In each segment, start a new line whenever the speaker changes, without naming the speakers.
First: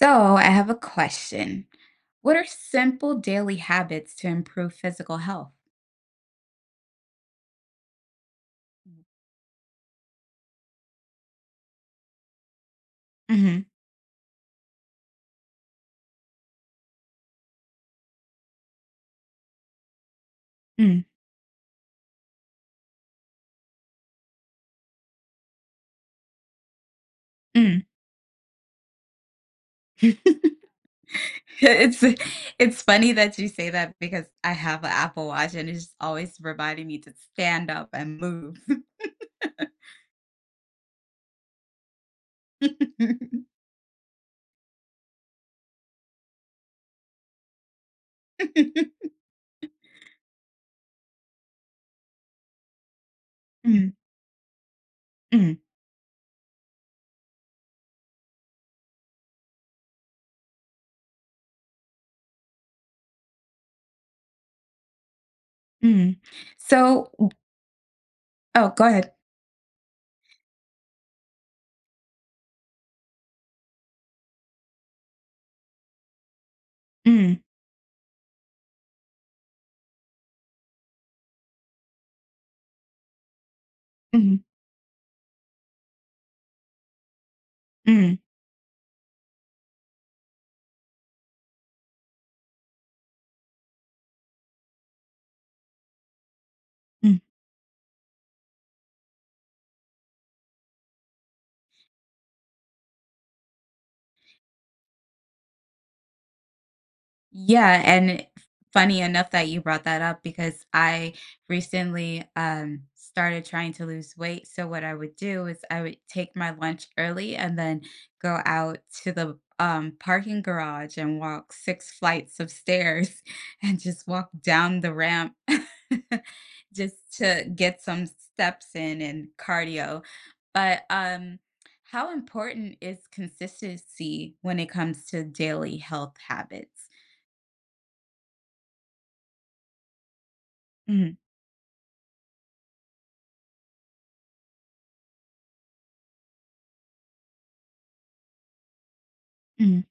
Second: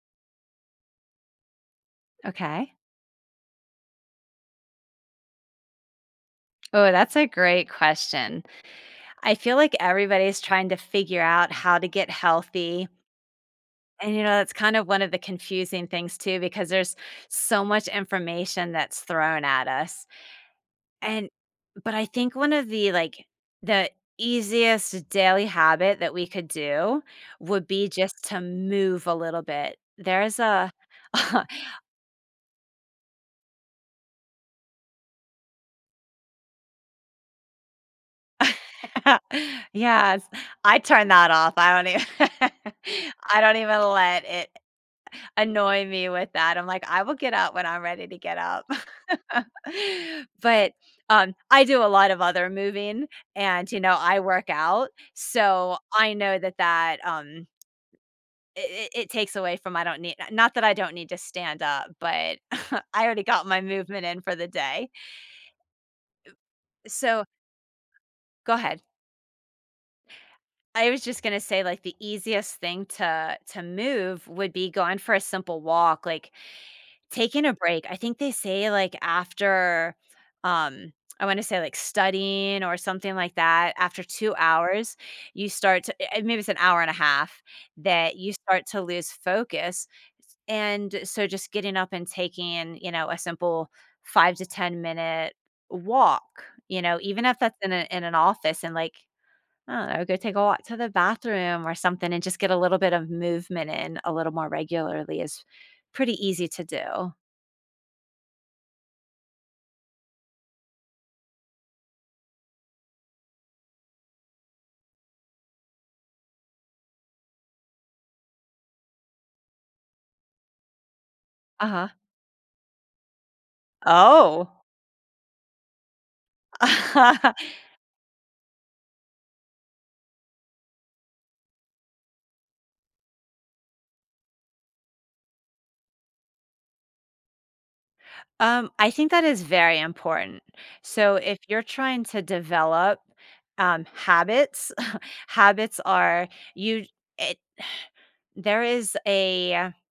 So, I have a question. What are
Okay.
simple daily habits to improve physical health?
Oh, that's a great question. I feel like everybody's trying to figure out how to get healthy.
Hmm.
And, you know, that's kind of one of the confusing things, too, because there's so much information that's thrown at us.
Mm,
And, but I think one of the easiest daily habit that we could do would
mm.
be just to move a little bit.
it's it's funny that you say that because I have an Apple Watch and it's always reminding me to stand up and move.
Yes, I turn that off. I don't even, I don't even let it annoy me with that. I'm like, "I will get up when I'm ready to get up." But, I do a lot of other moving and, you
Mm,
know, I work out,
mm,
so I know that, it takes away from I don't need, not that I don't need to stand up, but I already got my movement in for the day.
mm. So,
So go
oh,
ahead.
go ahead.
I was just gonna say, like, the easiest thing to move would be going for a simple walk, like,
Mm,
taking a break, I think they say, like, after, um, I wanna say, like, studying or something like that, after 2
mm,
hours, you start to maybe it's an hour and a half,
mm,
that you start to lose focus, and so just getting up and taking, you know, a simple 5 to 10 minute walk, you know,
mm.
even if that's in an office and, like, I don't know, go take a walk to the bathroom or something and just get a little bit of movement in a little more regularly is pretty easy to do.
Yeah, and funny enough that you brought that up because I recently started trying to lose weight. So what I would do is I would take my lunch early and then go out to the parking garage and walk six
Uh-huh.
flights of stairs and just walk
Oh.
down the ramp just to get some steps in and cardio. But how important is consistency when it comes to daily health habits?
I think that is very important.
Mhm,
So if you're trying to develop, habits, habits are you it there is a
mhm,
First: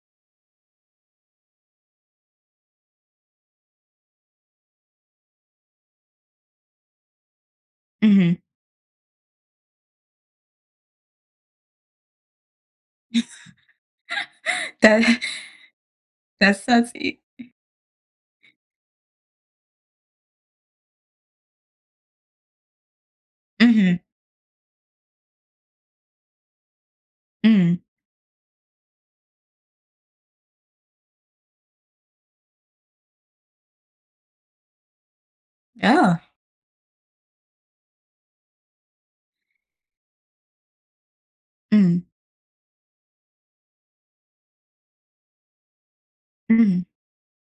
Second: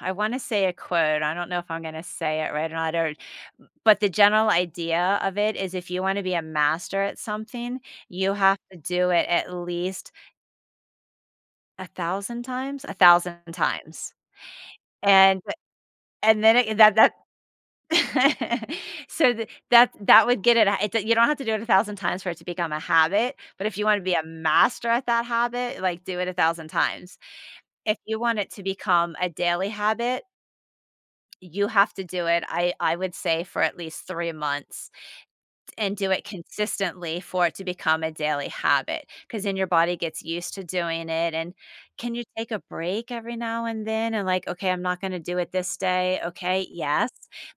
I wanna say a quote, I don't know if I'm gonna say it right or not, or but the general idea of it is if you wanna be a master at something,
mhm.
you have to do it at least 1,000 times? 1,000 times.
That
And and then
that's
it
sounds
that that
e
So, th that that would get it it's you don't have to do it 1,000 times for it to become a habit, but if you
mhm,
wanna be a master at that habit, like, do it 1,000 times.
mm,
If you want it to become a daily habit, you have to do it, I would say, for at least 3 months. And do
yeah,
it consistently for it to become a daily habit, because then your body gets used to doing it, and
mm,
can you take a break every now and then and, like, "Okay, I'm not gonna do it this day." "Okay,
mm,
yes,"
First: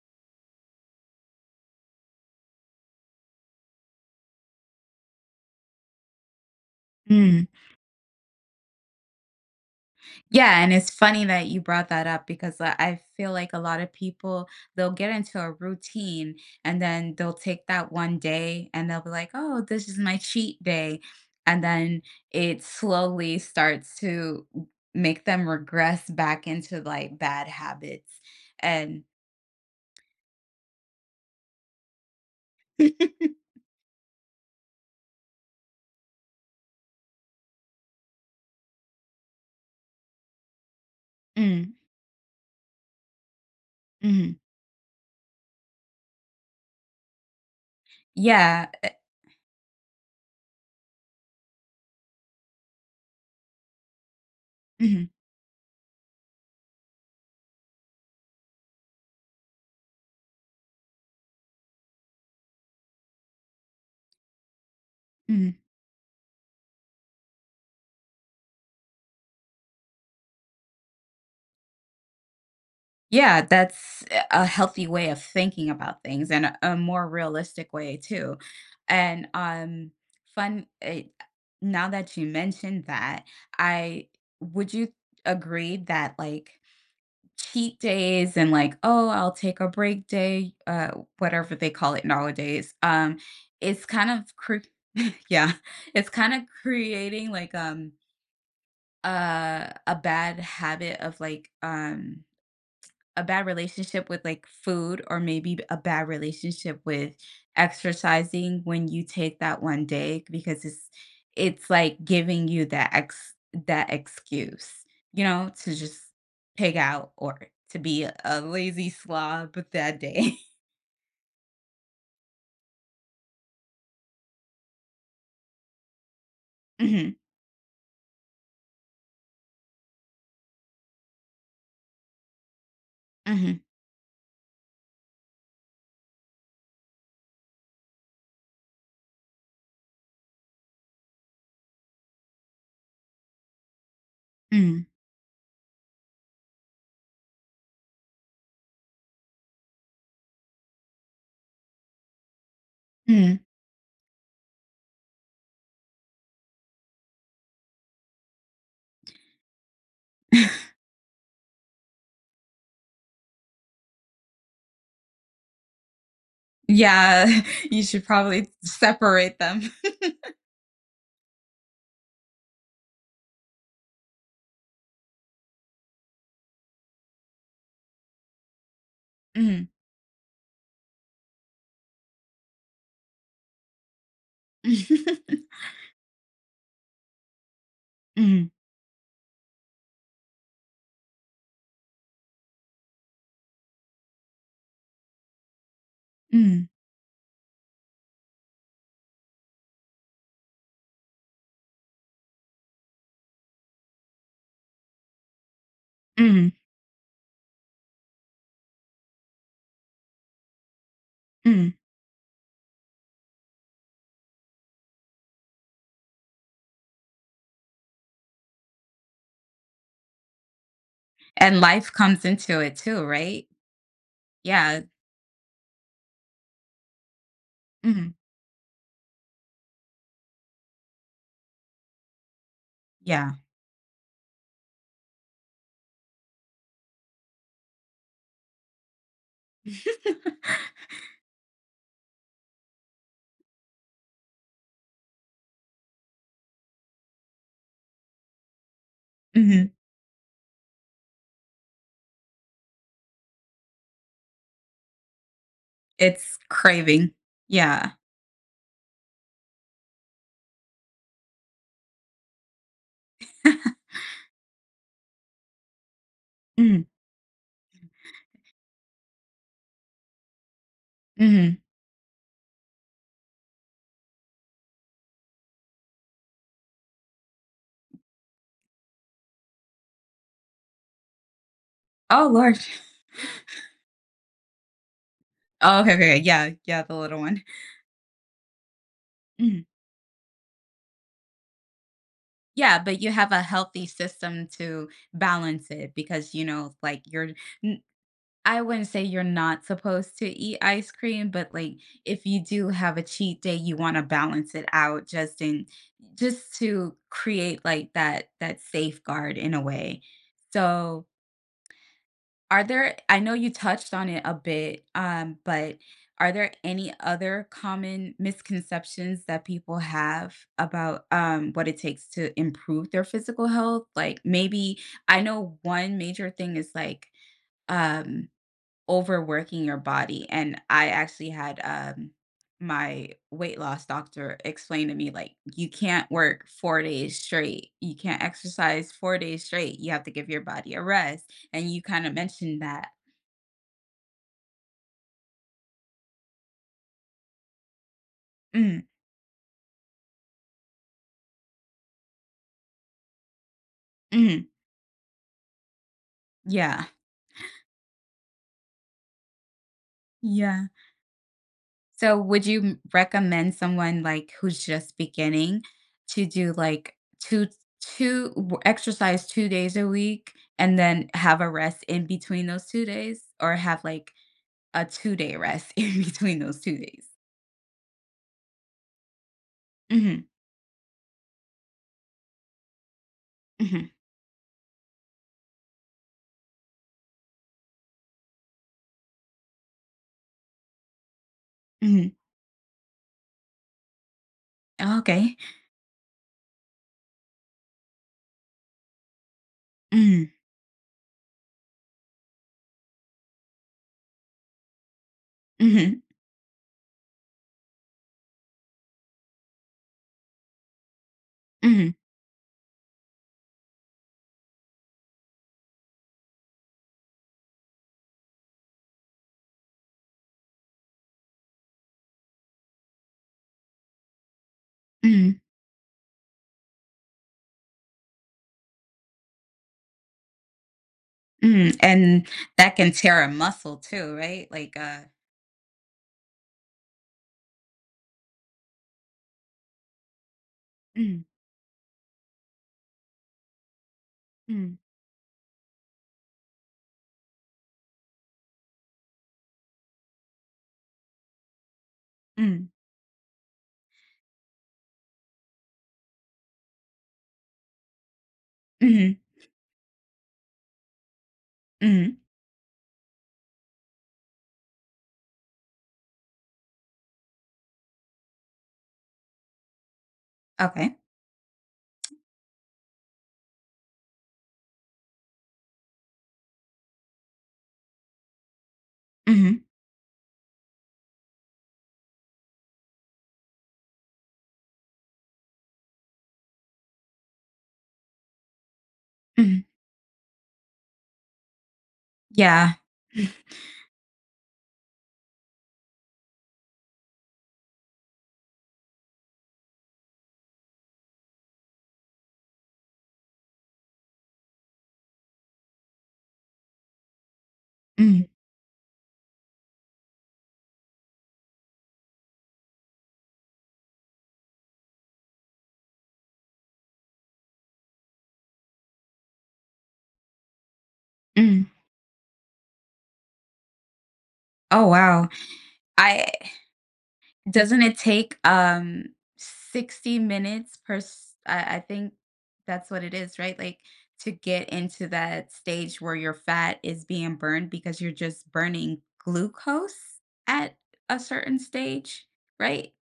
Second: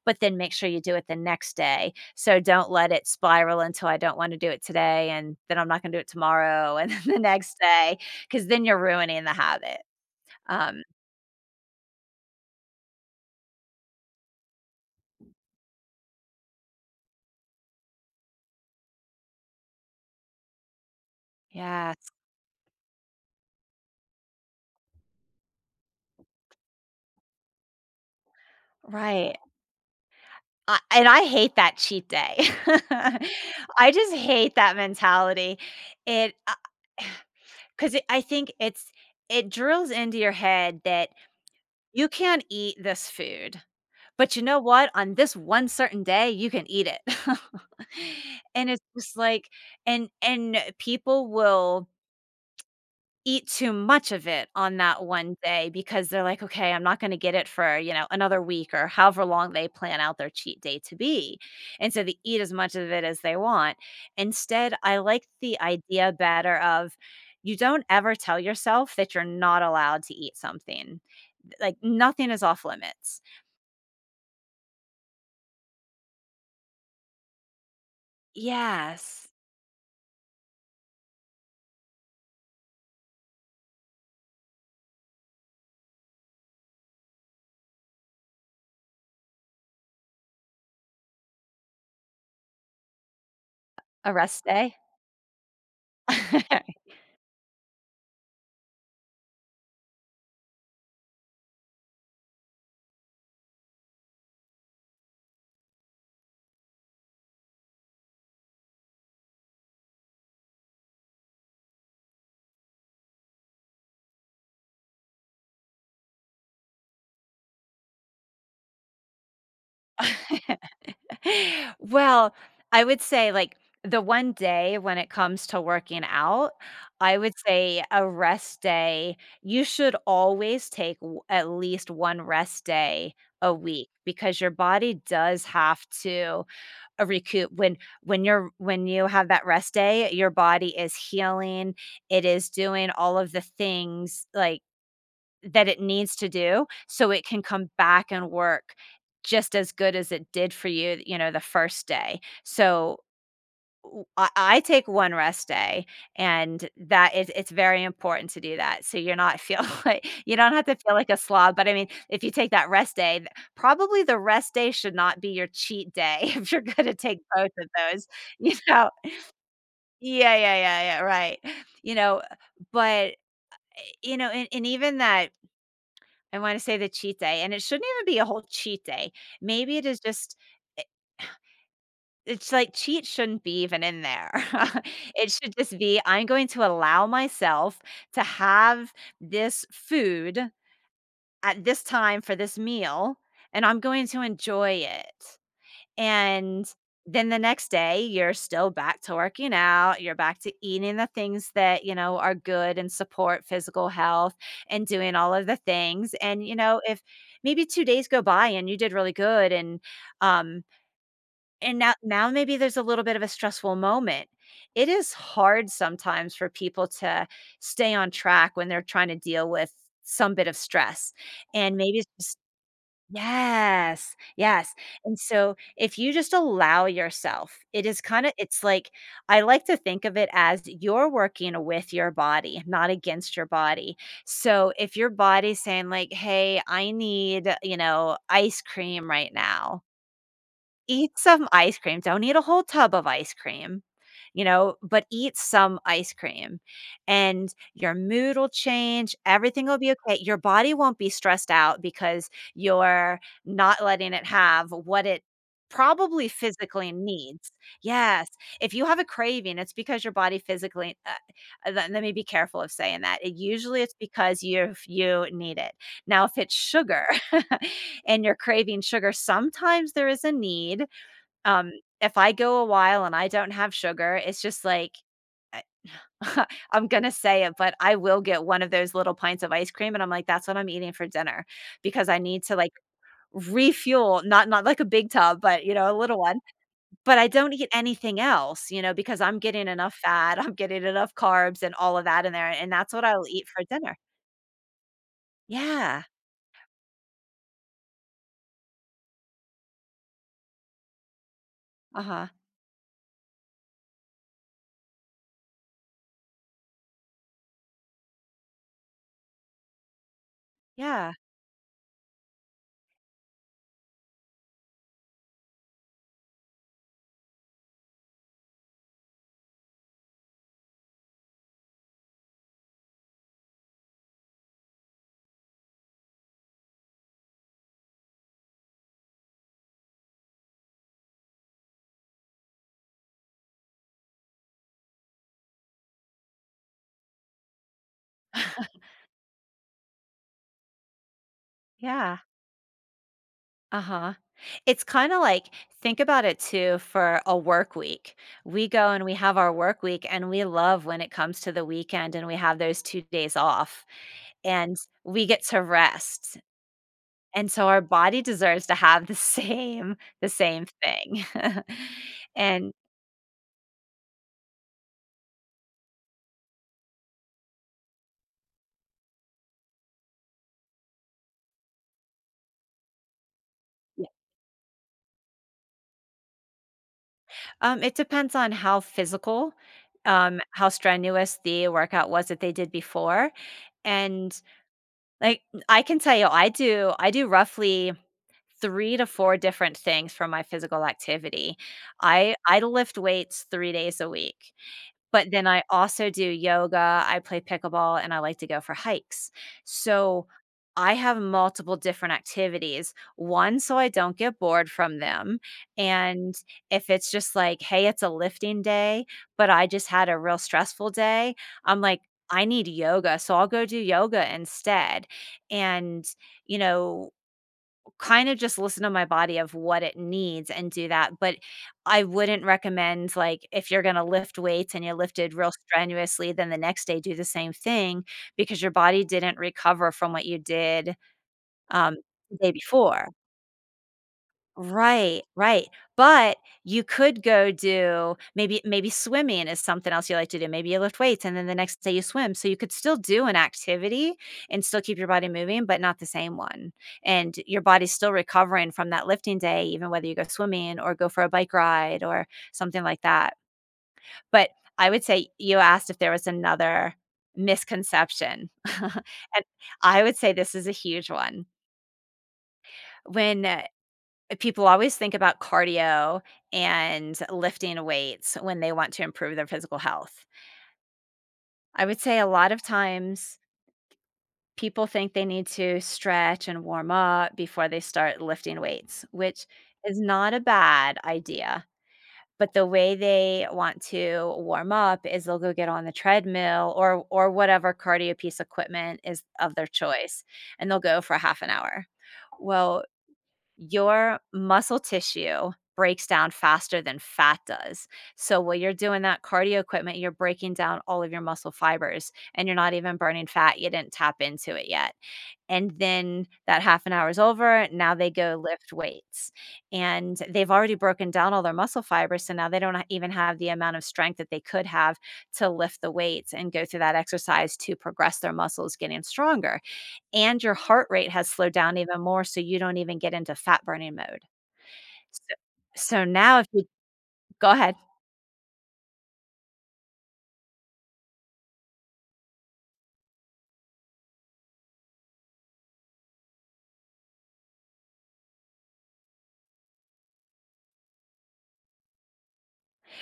but then make sure you do it the next day, so don't let it spiral until I don't wanna do it today, and then I'm not gonna do it tomorrow, and then the
mm.
next day, because then you're ruining the habit.
Yeah, and
Um,
it's funny that you brought that up because, I feel like a lot of people, they'll get into a routine, and then they'll take that one day, and they'll be like, "Oh, this is my cheat day," and then
yes,
it slowly starts to make them regress back into, like, bad habits, and
right. I and I hate that cheat day. I just hate that mentality. It because I think it drills into your head that
Mm,
you can't eat this food,
mhm.
but you know what? On this one certain day, you can eat it.
Yeah,
And it's just like and people will eat too much of it on that
mhm,
one day because they're like, "Okay, I'm not gonna get it for, you know, another week," or however long they plan out their cheat day to be, and so they eat as much of it as they want. Instead, I like the
mhm.
idea better of you don't ever tell yourself that you're not allowed to eat something. Like, nothing is off limits.
Yeah, that's a healthy way of thinking about things and a more realistic way too. And
Yes.
fun it, now that you mentioned that, I would you agree that like cheat days and like, oh, I'll take a break day, whatever they call it nowadays. It's kind
A
of
rest
cre-
day?
yeah, it's kind of creating like a bad habit of like a bad relationship with like food or maybe a bad relationship with exercising when you take that one day because it's like giving you that ex that excuse to just pig out or to be a lazy slob that day.
Well, I would say, like, the one day when it comes to working out,
Hmm.
I would say a rest day you should always take w at least 1 rest day a
Hmm.
week because your body does have to, recoup. When you have that rest day, your body is healing, it is doing all of the things, like
Hmm.
that it needs to do so it can come back and work just as good as it did for you, you know, the first day. So,
Hmm.
w I take 1 rest day, and that is it's very important to do that, so you're not feel like you don't have to feel like a slob, but I mean, if you take that rest day, th probably the rest day should not be your cheat day if you're gonna take
Yeah.
both of
You should
those,
probably
you know?
separate them.
Yeah, yeah, yeah, yeah, right. You know, but, you know, and even that I wanna say the cheat day, and it shouldn't even be a whole cheat day.
Mhm.
Maybe it is just, I it's like, cheat shouldn't be even in there. It should just be, "I'm going to allow myself to
Mhm.
have this food at this time for this meal, and I'm going to enjoy it." And
Mhm.
then the next day, you're still back to working out. You're back to eating the things that, you know, are good and support physical health and doing all of the things. And,
Mhm.
you know, if maybe 2 days go by and you did really good um
Mhm.
and now maybe there's a little bit of a stressful moment. It is hard sometimes for people to stay on track when they're trying to deal with some bit of stress.
And
And
life
maybe it's
comes
just.
into it too, right?
Yes, yes,
Yeah.
and so if you just allow yourself, it is
Mhm.
kinda it's like I like to think of it as you're working with your body, not
Yeah.
against your body. So if your body's saying like, "Hey, I need, you know, ice cream right now," eat some ice cream, don't eat a whole tub of ice cream, you know, but eat some ice cream, and your mood will change, everything
Mhm.
will be okay, your body won't be stressed out because you're not letting it have what it probably
It's
physically
craving.
needs.
Yeah.
Yes, if you have a craving, it's because your body physically let me be careful of saying that, it usually it's because you need it. Now if it's
Mhm.
sugar, and you're craving sugar, sometimes there is a need.
Mhm.
Um, if I go a while and I don't have sugar, it's just like I I'm gonna say it, but I will get one of those little pints of ice cream, and I'm like, "That's what I'm eating for dinner," because I
Oh,
need to,
lord.
like, refuel, not like a big tub, but, you
Oh,
know,
okay,
a
okay,
little one.
yeah, yeah, the
But
little
I
one.
don't eat anything else, you know, because I'm
Mhm.
getting enough fat, I'm getting enough carbs and all of that in there, and
Yeah,
that's
but
what
you
I will
have a
eat for
healthy
dinner.
system to balance it
Yeah.
because, like, you're n I wouldn't say you're not supposed to eat ice cream, but, like, if
Uh-huh.
you do have a cheat day, you wanna balance it out just to create, like, that safeguard in a way. So,
Yeah.
Are there I know you touched on it a bit, but are there any other common misconceptions that people have about, what it takes to improve their physical health? Like, maybe I know one major thing is, like, um, overworking your body, and I actually had, my weight loss doctor explain to me, like, "You can't work 4 days straight. You can't exercise 4 days straight. You have to give your body a rest," and you kinda
Yeah.
mentioned that.
Uh-huh. It's kinda like think about it too for a work week. We
Mm,
go and we have our work week, and we love when it comes to the weekend and we have those 2 days off,
mhm,
and we get to rest,
yeah,
and so our body deserves to have the same
yeah.
thing.
So would you
And
m recommend someone, like, who's just beginning to do, like, 2 2 w exercise 2 days a week and then have a rest in between those 2 days? Or have,
yeah,
like, a two-day rest in between those 2 days?
it depends on how physical,
Mhm,
how strenuous the workout was that they did before,
mhm,
and, like, I can tell you, I do roughly 3 to 4 different things for my physical activity.
mhm.
I lift weights 3 days a week, but
Okay.
then I also do yoga, I play pickleball, and I like to go for hikes.
Mm,
So, I have multiple different activities, one, so I don't get bored from them,
mhm,
and if it's just like, "Hey, it's a lifting day, but I just had a real stressful day," I'm
mhm,
like, "I need yoga, so I'll go do yoga instead." And, you know, kind of just listen to my body of what it needs and do that, but I wouldn't recommend, like, if you're gonna lift weights and you lifted
mhm,
real strenuously, then the next day do the same thing because your body didn't recover from what you did,
mhm,
um,
and
the day
that can
before.
tear a muscle too, right? Like,
Right, right, but you could go do maybe swimming is something else you like to do, maybe you lift
mm,
weights and then the next day you swim, so you could still do an activity and
mm,
still keep your body moving, but not the same one, and your body's still recovering from that lifting day even whether you go swimming or go for a bike ride or
mm,
something like that, but I would say you asked if there was another misconception,
mhm,
and I would say this is a huge one.
mhm.
When, people always think about cardio and lifting weights when they want to improve their physical health.
Okay.
I would say a lot of times people think they need to stretch and warm up before they start lifting weights, which
Mhm.
is not a bad idea. But the way they want to warm up is they'll go get on the treadmill or whatever cardio piece equipment is of
Mhm.
their choice, and they'll go for half an hour.
Yeah.
Well, your muscle tissue breaks down faster than fat does. So while you're doing that cardio equipment, you're breaking down all of your muscle fibers and you're not even burning fat. You didn't tap into it yet. And then that half an hour's over. Now they
Mm,
go lift weights and they've already broken down all their muscle fibers. So now they don't even have the amount of strength that they could have to lift the weights and go through that exercise to progress their muscles getting stronger, and your heart rate has slowed
mm.
down even more, so you don't even get into fat burning mode.
Oh,
So
wow.
so
I
now if you go ahead.
doesn't it take, 60 minutes per s I think that's what it is, right? Like, to get into that stage where your fat is being burned because you're just burning glucose at a certain stage, right?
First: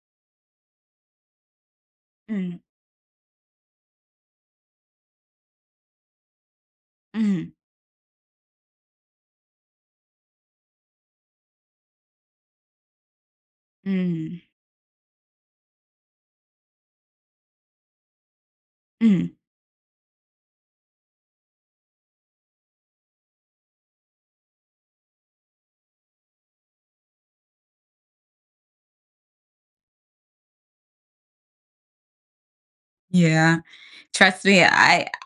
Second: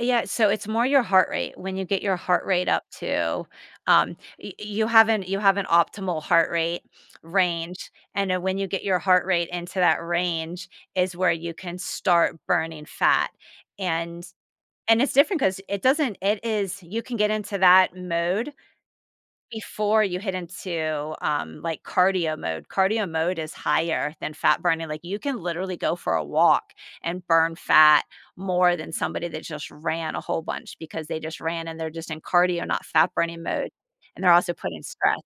Yeah, so it's more your heart rate. When you get your heart
Mm,
rate up to, um, y you have not you have an optimal heart rate
mm,
range, and then when you get your heart rate into that range is where you can start burning fat, and
mm,
it's different because it doesn't it is you can get into that mode
mm.
before you hit into, like, cardio mode. Cardio mode is higher than fat burning. Like, you can literally go for a walk and burn fat more than somebody that just ran a whole bunch because they just ran and they're just in cardio, not fat burning
Yeah.
mode, and they're
Trust
also
me,
putting
I
stress.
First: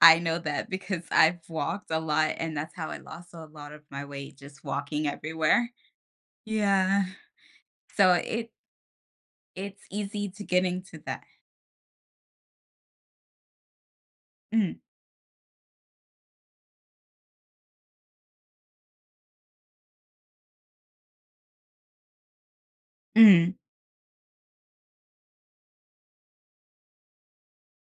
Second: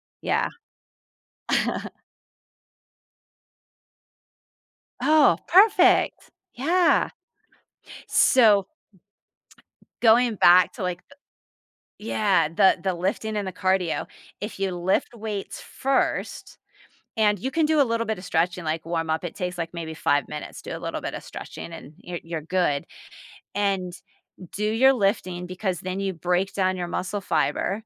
I know
Yeah.
that because I've walked a lot, and that's how I lost a lot of my weight, just walking
Oh,
everywhere.
perfect.
Yeah.
Yeah.
So it
So,
it's easy
going
to get
back to,
into
like,
that.
the lifting and the cardio, if you
Mm,
lift weights first. And you can do a little bit of stretching, like warm up. It takes like maybe 5 minutes. Do a little bit of stretching and you're good.
mm,
And do your lifting, because then you break down your muscle fiber,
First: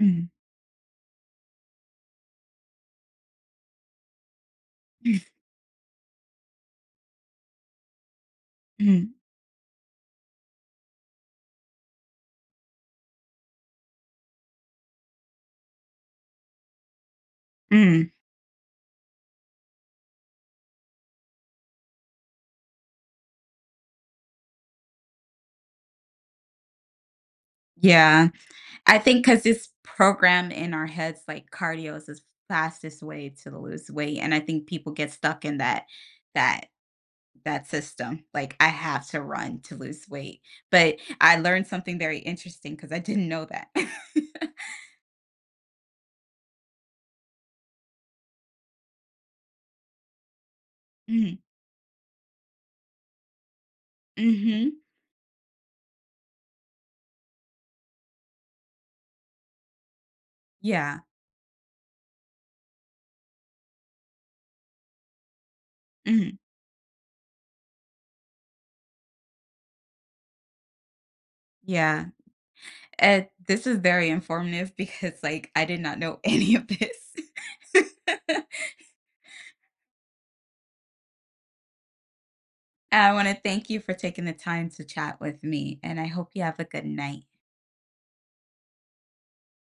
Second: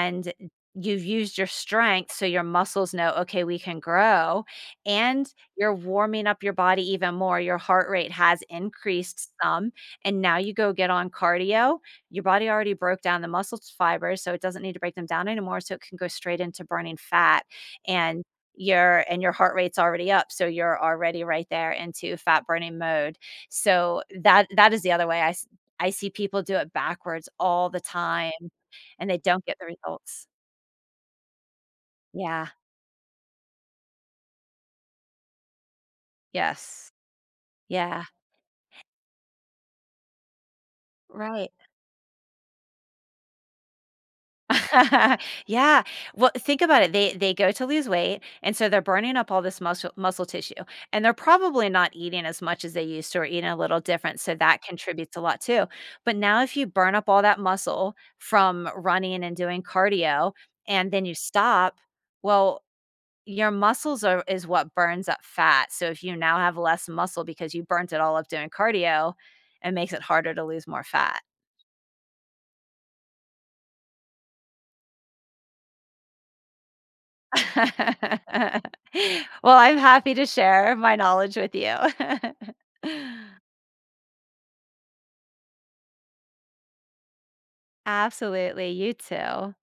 mm,
you've used your strength, so your muscles know, okay, we can grow.
mm,
And you're warming up your body even more. Your heart rate has
mm,
increased some. And now you go get on cardio. Your body already broke down the muscle fibers, so it doesn't need to break them down anymore. So it can go straight into burning fat.
mm.
And and your heart rate's already up, so you're already right there into fat burning mode, so that is the other way. I see people do it backwards all the
Yeah.
time
I
and they
think
don't
because
get the
it's
results.
programmed in our heads, like, cardio is the
Yeah.
fastest way to lose weight, and I think people get stuck in that that
Yes.
that
Yeah.
system, like, "I have to run to lose weight," but I
Right.
learned something very interesting because I didn't know that.
Yeah. Well, think about it. They go to lose weight, and so they're burning up all this muscle tissue, and they're
Mm.
probably not eating as much as they used to, or eating a little different, so that
Mhm.
contributes a lot too. But now if you burn up all that muscle from running and doing cardio, and
Yeah.
then you stop, well, your muscles are is what burns up fat, so if you now
Mhm.
have less muscle because you burnt it all up doing cardio, it makes it harder to lose more fat.
Yeah. Uh, this is very informative because, like, I did not know any of this.
Well, I'm happy to share my knowledge with you.
I wanna thank you for taking the time to chat with me, and I hope you have a good night.
Absolutely, you too.